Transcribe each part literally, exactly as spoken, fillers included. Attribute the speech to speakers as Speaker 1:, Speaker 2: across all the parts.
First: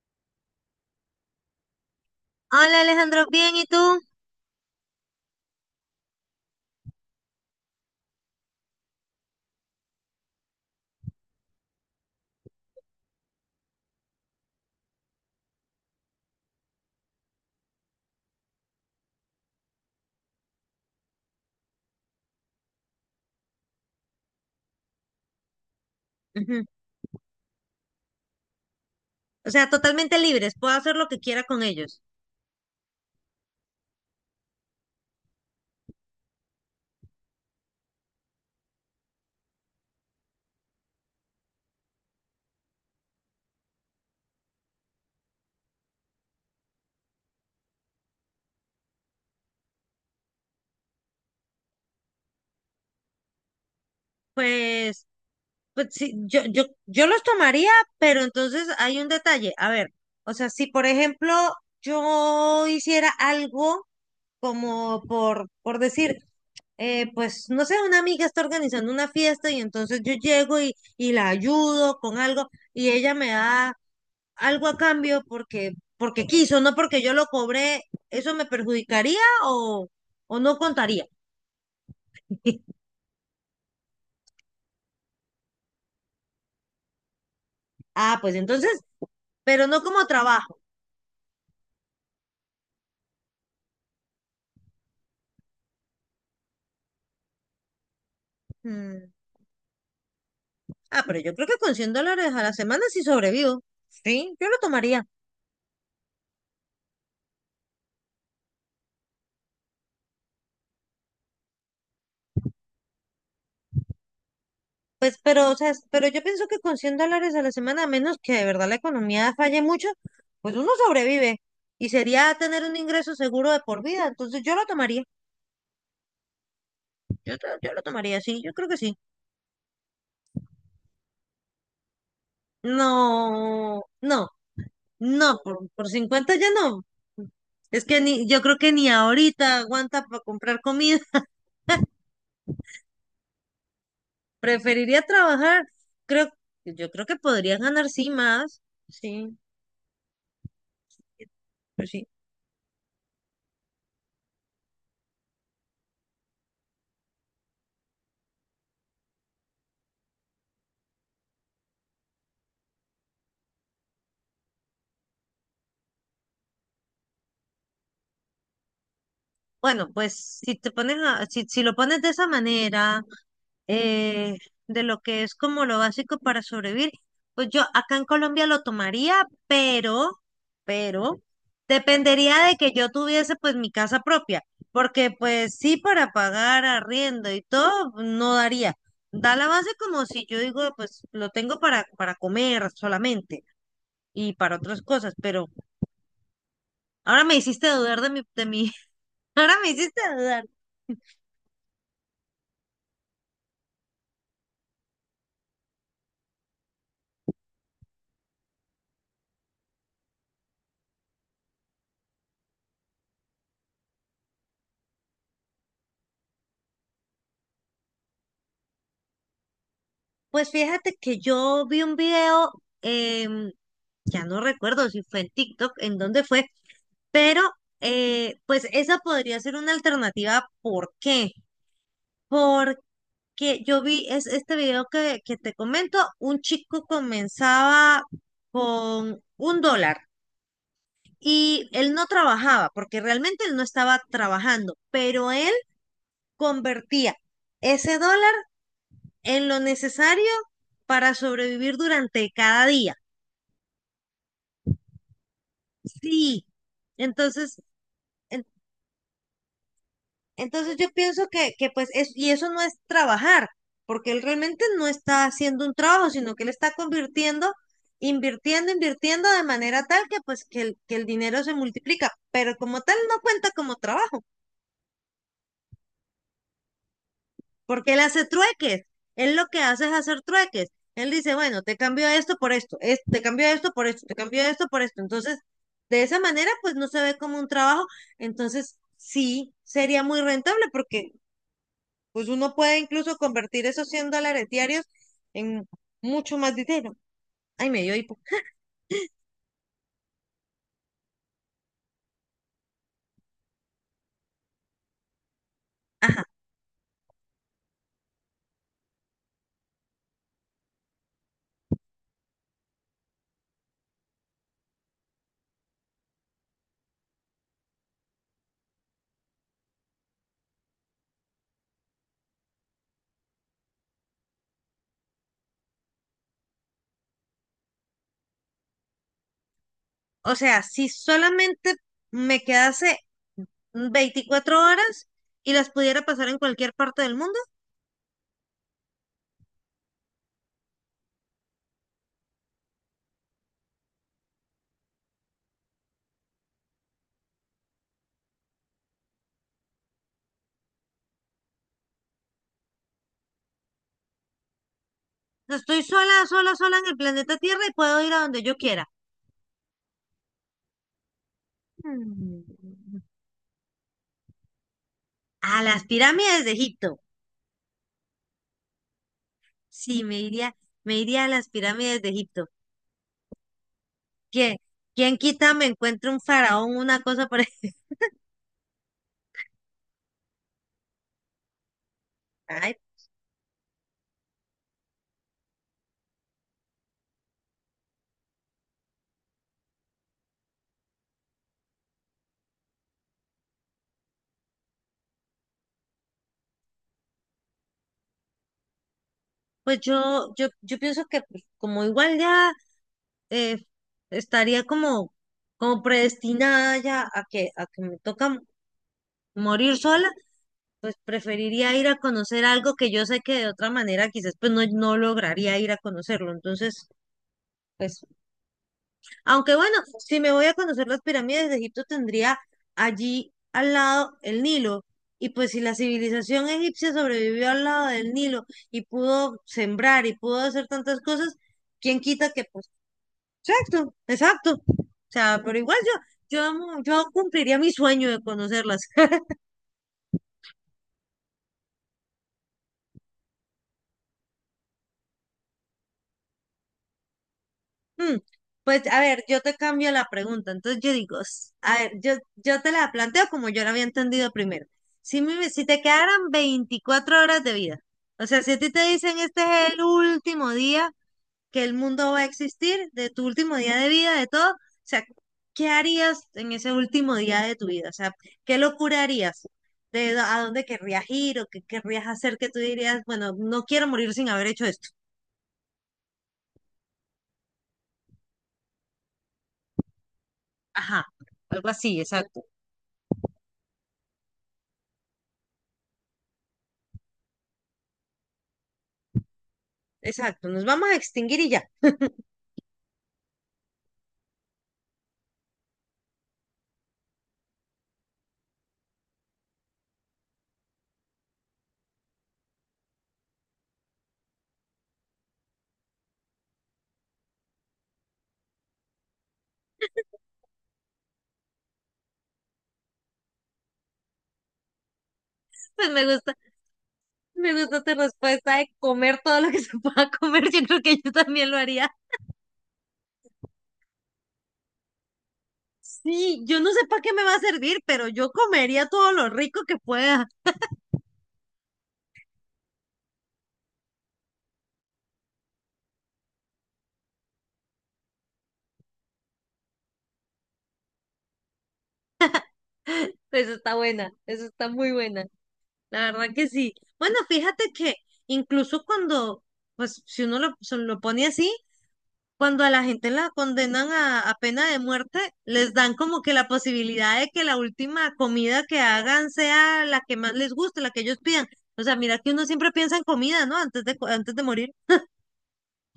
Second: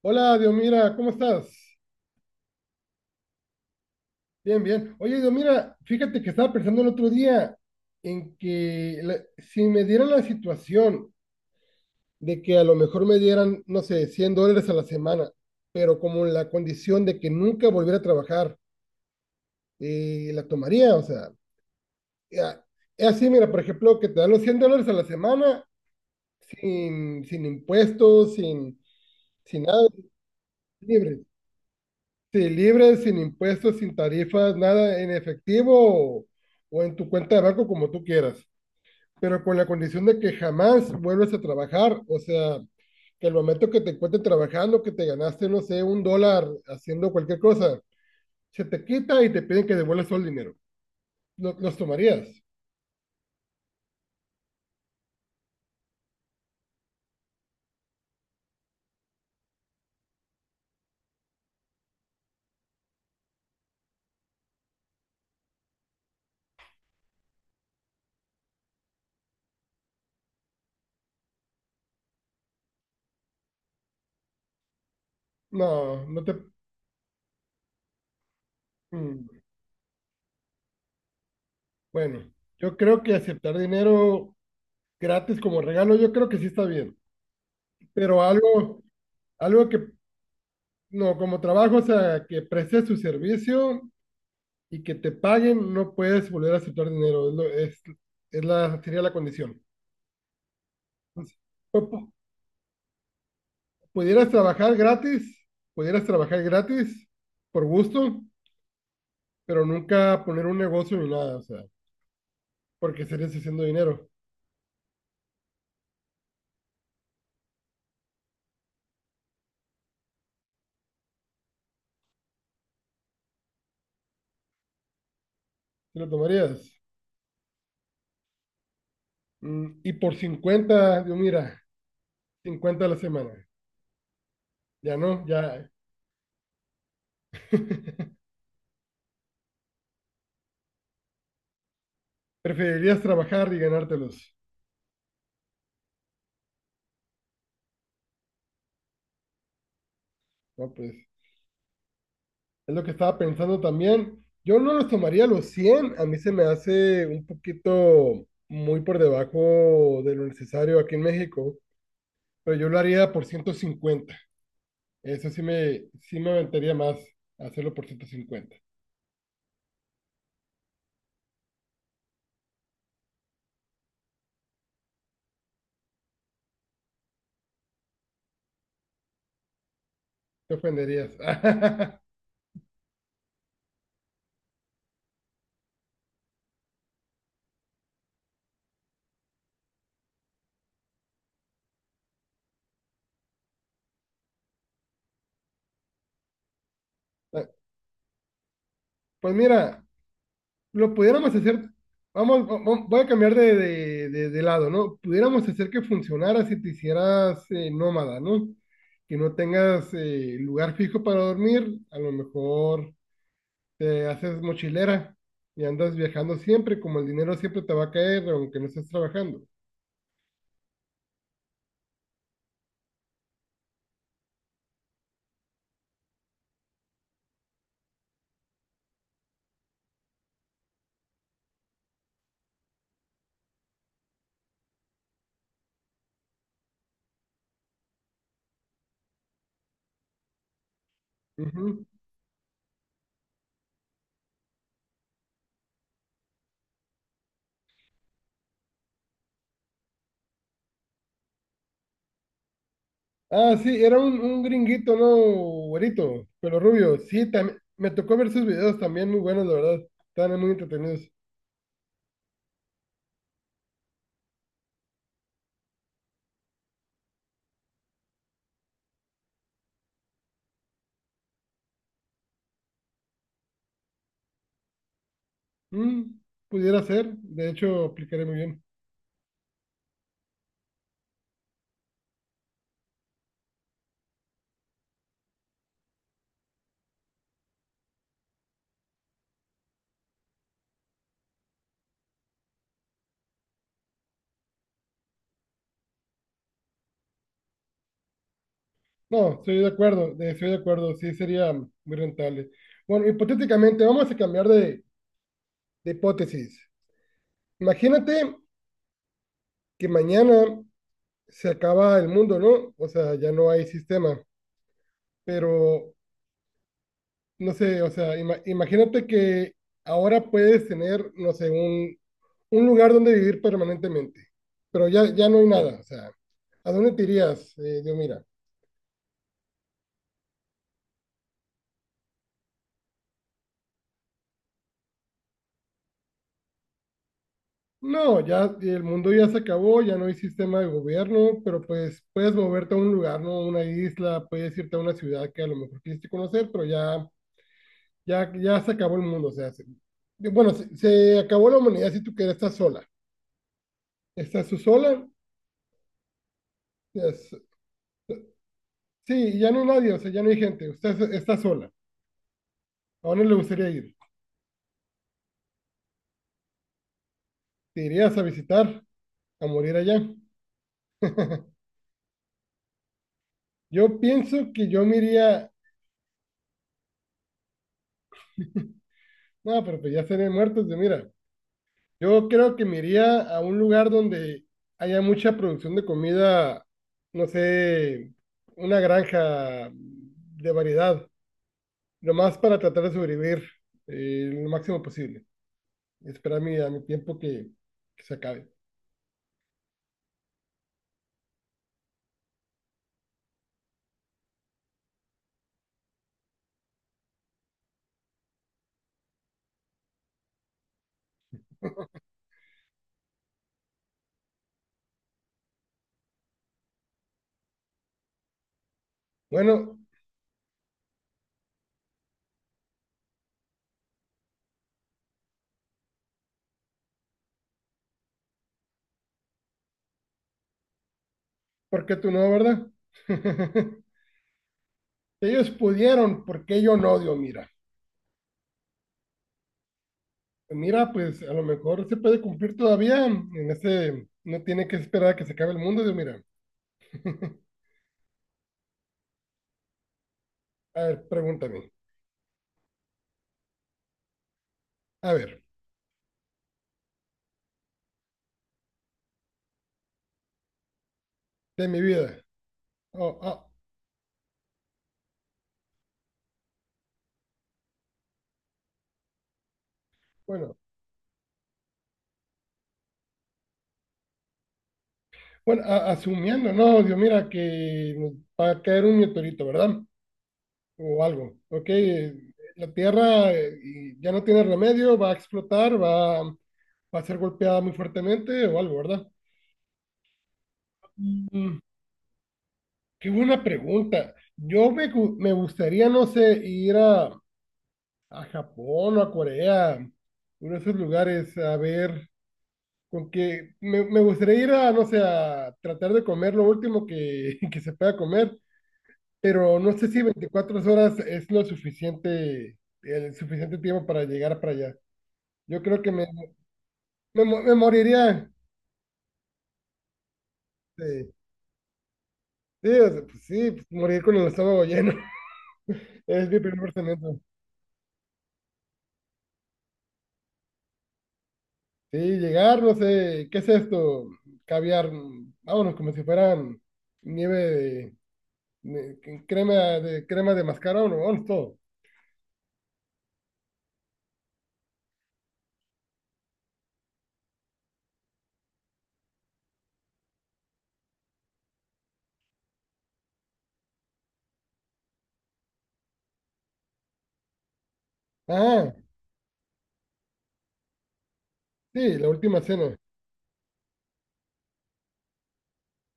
Speaker 1: Hola, Diomira, ¿cómo estás?
Speaker 2: Hola Alejandro, bien, ¿y tú?
Speaker 1: Bien, bien. Oye, Diomira, fíjate que estaba pensando el otro día en que la- si me dieran la situación de que a lo mejor me dieran, no sé, cien dólares a la semana, pero como la condición de que nunca volviera a trabajar, eh, la tomaría, o sea, ya- es así, mira, por ejemplo, que te dan los cien dólares a la semana
Speaker 2: Ujú.
Speaker 1: sin, sin impuestos, sin,
Speaker 2: O
Speaker 1: sin
Speaker 2: sea,
Speaker 1: nada,
Speaker 2: totalmente libres, puedo hacer lo que
Speaker 1: libre.
Speaker 2: quiera con ellos.
Speaker 1: Sí, libre, sin impuestos, sin tarifas, nada en efectivo o, o en tu cuenta de banco como tú quieras, pero con la condición de que jamás vuelves a trabajar, o sea, que al momento que te encuentres trabajando, que te ganaste, no sé, un dólar haciendo cualquier cosa, se te quita y te piden que devuelvas todo el dinero. ¿Lo- ¿Los tomarías?
Speaker 2: Pues, Pues sí, yo, yo, yo los tomaría, pero entonces hay un detalle. A ver, o sea, si por ejemplo yo hiciera algo como por, por decir, eh, pues no sé, una amiga está organizando una fiesta y entonces yo llego y, y la ayudo con algo y ella me da algo a cambio porque,
Speaker 1: No, no,
Speaker 2: porque
Speaker 1: te...
Speaker 2: quiso, no porque yo lo cobré, ¿eso me perjudicaría
Speaker 1: mm,
Speaker 2: o, o no contaría?
Speaker 1: bueno, yo creo que aceptar dinero gratis como regalo, yo creo que sí está bien,
Speaker 2: Ah,
Speaker 1: pero
Speaker 2: pues entonces,
Speaker 1: algo,
Speaker 2: pero
Speaker 1: algo
Speaker 2: no
Speaker 1: que
Speaker 2: como trabajo.
Speaker 1: no, como trabajo, o sea, que prestes tu servicio y que te paguen, no puedes volver a aceptar dinero. Es, lo- es- es la, Sería la condición.
Speaker 2: Ah, pero yo
Speaker 1: Entonces,
Speaker 2: creo que con
Speaker 1: pu-
Speaker 2: cien
Speaker 1: pu-
Speaker 2: dólares a la semana sí sobrevivo.
Speaker 1: pudieras
Speaker 2: Sí, yo lo
Speaker 1: trabajar
Speaker 2: tomaría.
Speaker 1: gratis, pudieras trabajar gratis por gusto, pero nunca poner un negocio ni nada, o sea, porque estarías haciendo dinero.
Speaker 2: Pues, pero, o sea, es- pero yo pienso que con cien dólares a la semana, a menos que de verdad la economía falle mucho, pues uno sobrevive. Y sería tener un ingreso seguro de por vida. Entonces yo lo tomaría.
Speaker 1: ¿Te lo tomarías?
Speaker 2: Yo, to- yo lo tomaría, sí, yo creo que sí.
Speaker 1: Mm, y por cincuenta, yo mira, cincuenta a la semana.
Speaker 2: No, no,
Speaker 1: Ya no,
Speaker 2: no, por,
Speaker 1: ya.
Speaker 2: por cincuenta ya no. Es que ni, yo creo que ni ahorita aguanta para comprar comida.
Speaker 1: Preferirías trabajar y ganártelos.
Speaker 2: Preferiría trabajar. Creo, yo creo que podría ganar sí más. Sí.
Speaker 1: No, pues.
Speaker 2: Pues sí.
Speaker 1: Es lo que estaba pensando también. Yo no los tomaría los cien. A mí se me hace un poquito muy por debajo de lo necesario aquí en México. Pero yo lo haría por ciento cincuenta. Eso sí me, sí me aventaría más hacerlo por ciento cincuenta.
Speaker 2: Bueno, pues si te pones a- si, si lo pones de esa manera, eh, de lo que es como lo básico para sobrevivir, pues yo acá en Colombia lo tomaría, pero,
Speaker 1: Te ofenderías.
Speaker 2: pero dependería de que yo tuviese pues mi casa propia, porque pues sí para pagar arriendo y todo pues, no daría. Da la base como si yo digo, pues lo tengo para, para comer solamente y para otras cosas, pero ahora me hiciste dudar de mi, de mi,
Speaker 1: Pues
Speaker 2: ahora me
Speaker 1: mira,
Speaker 2: hiciste dudar.
Speaker 1: lo pudiéramos hacer, vamos, va- va- voy a cambiar de, de- de- de lado, ¿no? Pudiéramos hacer que funcionara si te hicieras eh, nómada, ¿no? Que no tengas eh, lugar fijo para dormir, a lo mejor te haces mochilera y andas viajando siempre, como el dinero siempre te va a caer, aunque no estés trabajando.
Speaker 2: Pues fíjate que yo vi un video, em, ya no recuerdo si fue en TikTok, en dónde fue, pero eh, pues esa podría ser una alternativa. ¿Por qué? Porque yo vi es este video que, que te comento, un chico comenzaba con un dólar y
Speaker 1: Ujú.
Speaker 2: él no trabajaba, porque realmente él no estaba trabajando, pero él convertía ese dólar en lo necesario para sobrevivir durante cada día.
Speaker 1: Ah, sí, era un, un gringuito, ¿no? Güerito,
Speaker 2: Sí.
Speaker 1: pelo rubio. Sí, también,
Speaker 2: Entonces,
Speaker 1: me tocó ver sus
Speaker 2: en-
Speaker 1: videos también muy buenos, la verdad. Estaban muy
Speaker 2: entonces yo
Speaker 1: entretenidos.
Speaker 2: pienso que, que pues es, y eso no es trabajar, porque él realmente no está haciendo un trabajo, sino que él está convirtiendo, invirtiendo, invirtiendo de manera tal que pues que el, que el dinero se multiplica, pero como tal no cuenta como trabajo.
Speaker 1: Mm, pudiera ser, de hecho,
Speaker 2: Porque él
Speaker 1: aplicaría
Speaker 2: hace
Speaker 1: muy bien.
Speaker 2: trueques. Él lo que hace es hacer trueques. Él dice, bueno, te cambio esto por esto, es- te cambio esto por esto, te cambio esto por esto. Entonces, de esa manera, pues no se ve como un trabajo. Entonces, sí, sería muy rentable porque pues uno puede incluso convertir esos cien dólares diarios en mucho más dinero. Ay, me dio hipo.
Speaker 1: No, estoy de acuerdo, de- estoy de acuerdo, sí sería muy rentable. Bueno, hipotéticamente, vamos a cambiar de, de
Speaker 2: Ajá.
Speaker 1: hipótesis. Imagínate que mañana se acaba el mundo, ¿no? O sea, ya no hay sistema, pero no sé, o sea, ima- imagínate que ahora puedes tener, no sé, un, un, lugar donde vivir permanentemente, pero ya, ya no hay nada, o sea, ¿a dónde te irías, eh, Dios?
Speaker 2: O sea, si solamente me quedase veinticuatro horas y las pudiera pasar en cualquier parte del mundo,
Speaker 1: No, ya el mundo ya se acabó, ya no hay sistema de gobierno, pero pues puedes moverte a un lugar, ¿no? Una isla, puedes irte a una ciudad que a lo mejor quisiste conocer, pero ya, ya, ya se acabó el mundo, o sea, se- bueno, se, se acabó la humanidad si tú quieres, estás sola. Estás tú sola,
Speaker 2: estoy sola, sola, sola en el
Speaker 1: es-
Speaker 2: planeta Tierra y puedo ir a donde yo quiera.
Speaker 1: sí, ya no hay nadie, o sea, ya no hay gente, usted es- está sola.
Speaker 2: Mm.
Speaker 1: ¿A dónde le gustaría ir?
Speaker 2: A las pirámides de Egipto.
Speaker 1: ¿Te irías a visitar, a morir allá?
Speaker 2: Sí, me iría, me iría a las pirámides de Egipto.
Speaker 1: Yo pienso
Speaker 2: ¿Quién,
Speaker 1: que yo me
Speaker 2: quién
Speaker 1: iría,
Speaker 2: quita me encuentre un faraón, una cosa por ahí?
Speaker 1: no, pero pues ya seré muertos de mira. Yo creo que
Speaker 2: Ay,
Speaker 1: me iría a un lugar donde haya mucha producción de comida, no sé, una granja de variedad, nomás para tratar de sobrevivir eh, lo máximo posible. Esperar mi- a mi tiempo que, que, se acabe.
Speaker 2: pues yo, yo, yo pienso que pues, como igual ya eh, estaría como, como predestinada ya a que, a que me toca m- morir sola, pues preferiría ir a conocer algo que yo sé que de otra manera quizás pues no, no lograría ir a conocerlo. Entonces, eso. Aunque bueno,
Speaker 1: Bueno,
Speaker 2: si me voy a conocer las pirámides de Egipto, tendría allí al lado el Nilo. Y pues si la civilización egipcia sobrevivió al lado del Nilo y pudo sembrar y pudo hacer tantas cosas,
Speaker 1: ¿por qué
Speaker 2: ¿quién
Speaker 1: tú no,
Speaker 2: quita que
Speaker 1: verdad?
Speaker 2: pues, exacto, exacto? O
Speaker 1: Si
Speaker 2: sea,
Speaker 1: Ellos
Speaker 2: pero igual
Speaker 1: pudieron,
Speaker 2: yo,
Speaker 1: ¿por qué yo
Speaker 2: yo,
Speaker 1: no,
Speaker 2: yo
Speaker 1: Dios? Mira,
Speaker 2: cumpliría mi sueño de conocerlas.
Speaker 1: mira, pues a lo mejor se puede cumplir todavía. En ese, no tiene que esperar a que se acabe el mundo, Dios, mira.
Speaker 2: Mm, Pues a ver, yo te cambio la pregunta. Entonces
Speaker 1: A
Speaker 2: yo
Speaker 1: ver,
Speaker 2: digo, s-
Speaker 1: pregúntame.
Speaker 2: a ver, yo, yo te la planteo como yo la había entendido primero.
Speaker 1: A
Speaker 2: Si,
Speaker 1: ver.
Speaker 2: me- si te quedaran veinticuatro horas de vida, o sea, si a ti te dicen este es el último día que
Speaker 1: De
Speaker 2: el
Speaker 1: mi
Speaker 2: mundo
Speaker 1: vida.
Speaker 2: va a existir, de
Speaker 1: Oh,
Speaker 2: tu
Speaker 1: ah,
Speaker 2: último día de vida, de todo, o sea, ¿qué harías en ese último día de tu vida? O sea, ¿qué locura harías? ¿De dó- A
Speaker 1: bueno,
Speaker 2: dónde querrías ir o qué querrías hacer que tú dirías, bueno, no quiero morir sin haber hecho esto?
Speaker 1: bueno, a- asumiendo, no, Dios, mira que nos va a caer un meteorito, ¿verdad? O
Speaker 2: Ajá,
Speaker 1: algo, ¿ok?
Speaker 2: algo así,
Speaker 1: eh,
Speaker 2: exacto.
Speaker 1: La Tierra eh, y ya no tiene remedio, va a explotar, va, va a ser golpeada muy fuertemente o algo, ¿verdad?
Speaker 2: Exacto, nos vamos a extinguir y
Speaker 1: Mm,
Speaker 2: ya.
Speaker 1: qué buena pregunta. Yo me, gu- me gustaría, no sé, ir a, a Japón o a Corea, uno de esos lugares, a ver. Con que me, me gustaría ir a, no sé, a tratar de comer lo último que, que se pueda comer, pero no sé si veinticuatro horas es lo suficiente, el suficiente tiempo para llegar para allá. Yo creo
Speaker 2: Pues
Speaker 1: que
Speaker 2: me
Speaker 1: me,
Speaker 2: gusta,
Speaker 1: me, mo-
Speaker 2: me
Speaker 1: me
Speaker 2: gusta tu
Speaker 1: moriría.
Speaker 2: respuesta de comer todo lo que se pueda comer. Yo creo que
Speaker 1: Sí,
Speaker 2: yo también lo haría.
Speaker 1: sí, o sea, pues sí, pues, morir con el estómago lleno. Es mi
Speaker 2: Sí, yo no
Speaker 1: primer
Speaker 2: sé para qué
Speaker 1: pensamiento.
Speaker 2: me va a servir, pero yo comería todo lo rico que pueda.
Speaker 1: Sí, llegar, no sé, ¿qué es esto? Caviar, mm, vámonos, como si fueran nieve de, de- crema de crema de mascarón, vámonos todo.
Speaker 2: Eso está buena, eso está muy buena. La verdad que sí. Bueno, fíjate que incluso cuando, pues si uno lo, se lo pone así, cuando a la gente la condenan a, a pena de muerte, les dan como que la posibilidad de que la última comida
Speaker 1: Ah,
Speaker 2: que hagan sea la que más les guste, la que ellos pidan. O sea,
Speaker 1: sí, la
Speaker 2: mira que
Speaker 1: última
Speaker 2: uno siempre
Speaker 1: cena.
Speaker 2: piensa en comida, ¿no? Antes de, co- antes de morir.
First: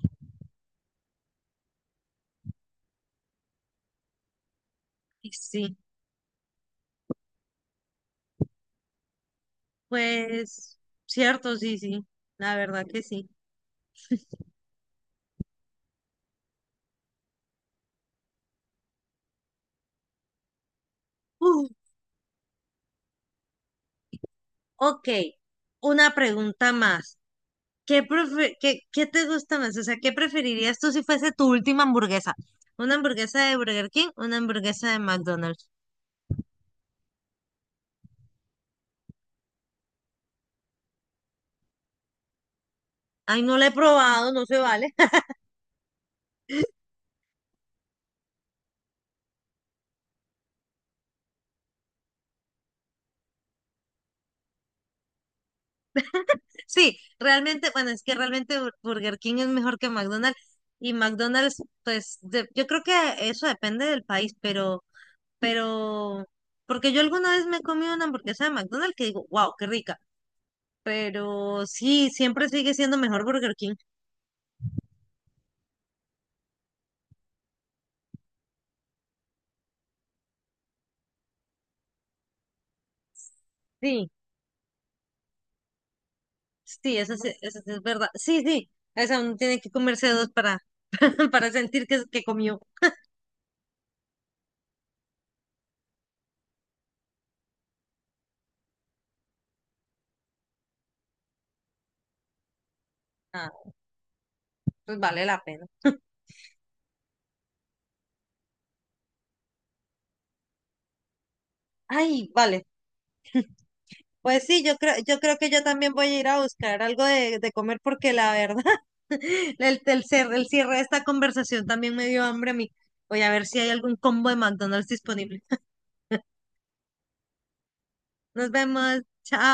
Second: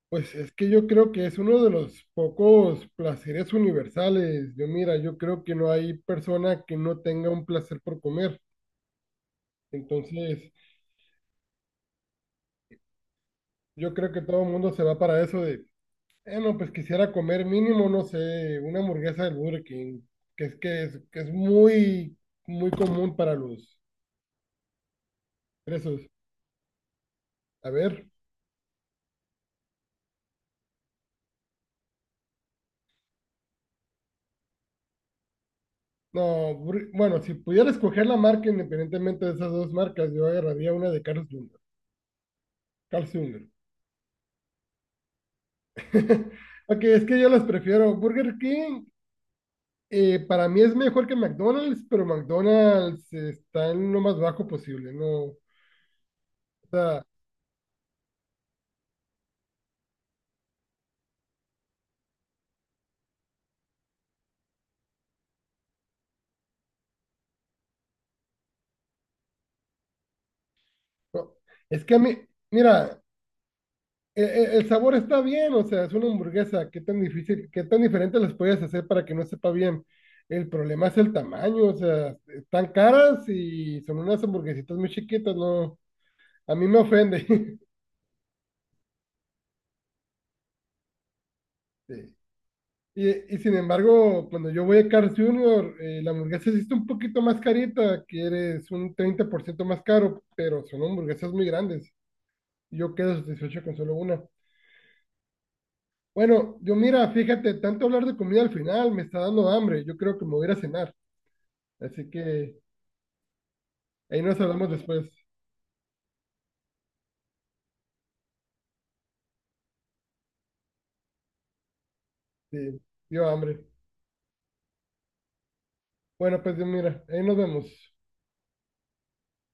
Speaker 1: Pues es que yo creo que es uno de los pocos placeres universales. Yo mira, yo
Speaker 2: Y
Speaker 1: creo que no
Speaker 2: sí,
Speaker 1: hay persona que no tenga un placer por comer. Entonces,
Speaker 2: pues cierto, sí, sí, la verdad que sí.
Speaker 1: yo creo que todo el mundo se va para eso de, eh, no, pues quisiera comer mínimo, no sé, una hamburguesa del Burger King, que es que es, que es
Speaker 2: Uf,
Speaker 1: muy, muy común para los
Speaker 2: ok,
Speaker 1: presos.
Speaker 2: una pregunta más.
Speaker 1: A
Speaker 2: ¿Qué,
Speaker 1: ver,
Speaker 2: prefe- qué, qué te gusta más? O sea, ¿qué preferirías tú si fuese tu última hamburguesa? ¿Una hamburguesa de Burger King? ¿Una hamburguesa de McDonald's?
Speaker 1: no, Bur- bueno, si pudiera escoger la marca independientemente de esas dos marcas, yo agarraría una de Carl's junior Carl's
Speaker 2: Ay,
Speaker 1: junior
Speaker 2: no la he probado, no se vale.
Speaker 1: Ok, es que yo los prefiero. Burger King eh, para mí es mejor que McDonald's, pero McDonald's eh, está en lo más bajo posible, ¿no? O
Speaker 2: Sí,
Speaker 1: sea,
Speaker 2: realmente, bueno, es que realmente Bur- Burger King es mejor que McDonald's, y McDonald's, pues de- yo creo que eso depende del país, pero, pero, porque yo alguna vez me he comido una hamburguesa de McDonald's que digo, wow, qué rica,
Speaker 1: no.
Speaker 2: pero
Speaker 1: Es que a
Speaker 2: sí,
Speaker 1: mí,
Speaker 2: siempre sigue siendo
Speaker 1: mira,
Speaker 2: mejor Burger King.
Speaker 1: e- e- el sabor está bien, o sea, es una hamburguesa, qué tan difícil, qué tan diferente las puedes hacer para que no sepa bien. El problema es el tamaño, o sea, están caras y son
Speaker 2: Sí,
Speaker 1: unas hamburguesitas muy chiquitas, ¿no? A mí me
Speaker 2: sí, eso
Speaker 1: ofende.
Speaker 2: sí, eso sí es verdad. Sí, sí, esa uno tiene que comerse dos para, para sentir que,
Speaker 1: Sí.
Speaker 2: que comió.
Speaker 1: Y, y sin embargo, cuando yo voy a Carl's junior, eh, la hamburguesa sí está un poquito más carita, que es un treinta por ciento más caro, pero son hamburguesas muy grandes. Yo quedo
Speaker 2: Ah,
Speaker 1: satisfecho con solo una.
Speaker 2: pues vale la pena.
Speaker 1: Bueno, yo mira, fíjate, tanto hablar de comida al final me está dando hambre. Yo creo que me voy a ir a cenar. Así
Speaker 2: Ay,
Speaker 1: que
Speaker 2: vale.
Speaker 1: ahí nos
Speaker 2: Pues sí,
Speaker 1: hablamos
Speaker 2: yo creo,
Speaker 1: después.
Speaker 2: yo creo que yo también voy a ir a buscar algo de, de comer porque la verdad, el, el, cer- el cierre de esta conversación también me dio hambre a mí.
Speaker 1: Sí,
Speaker 2: Voy
Speaker 1: dio
Speaker 2: a ver si
Speaker 1: hambre.
Speaker 2: hay algún combo de McDonald's disponible.
Speaker 1: Bueno, pues yo mira, ahí nos vemos.
Speaker 2: Nos vemos. Chao.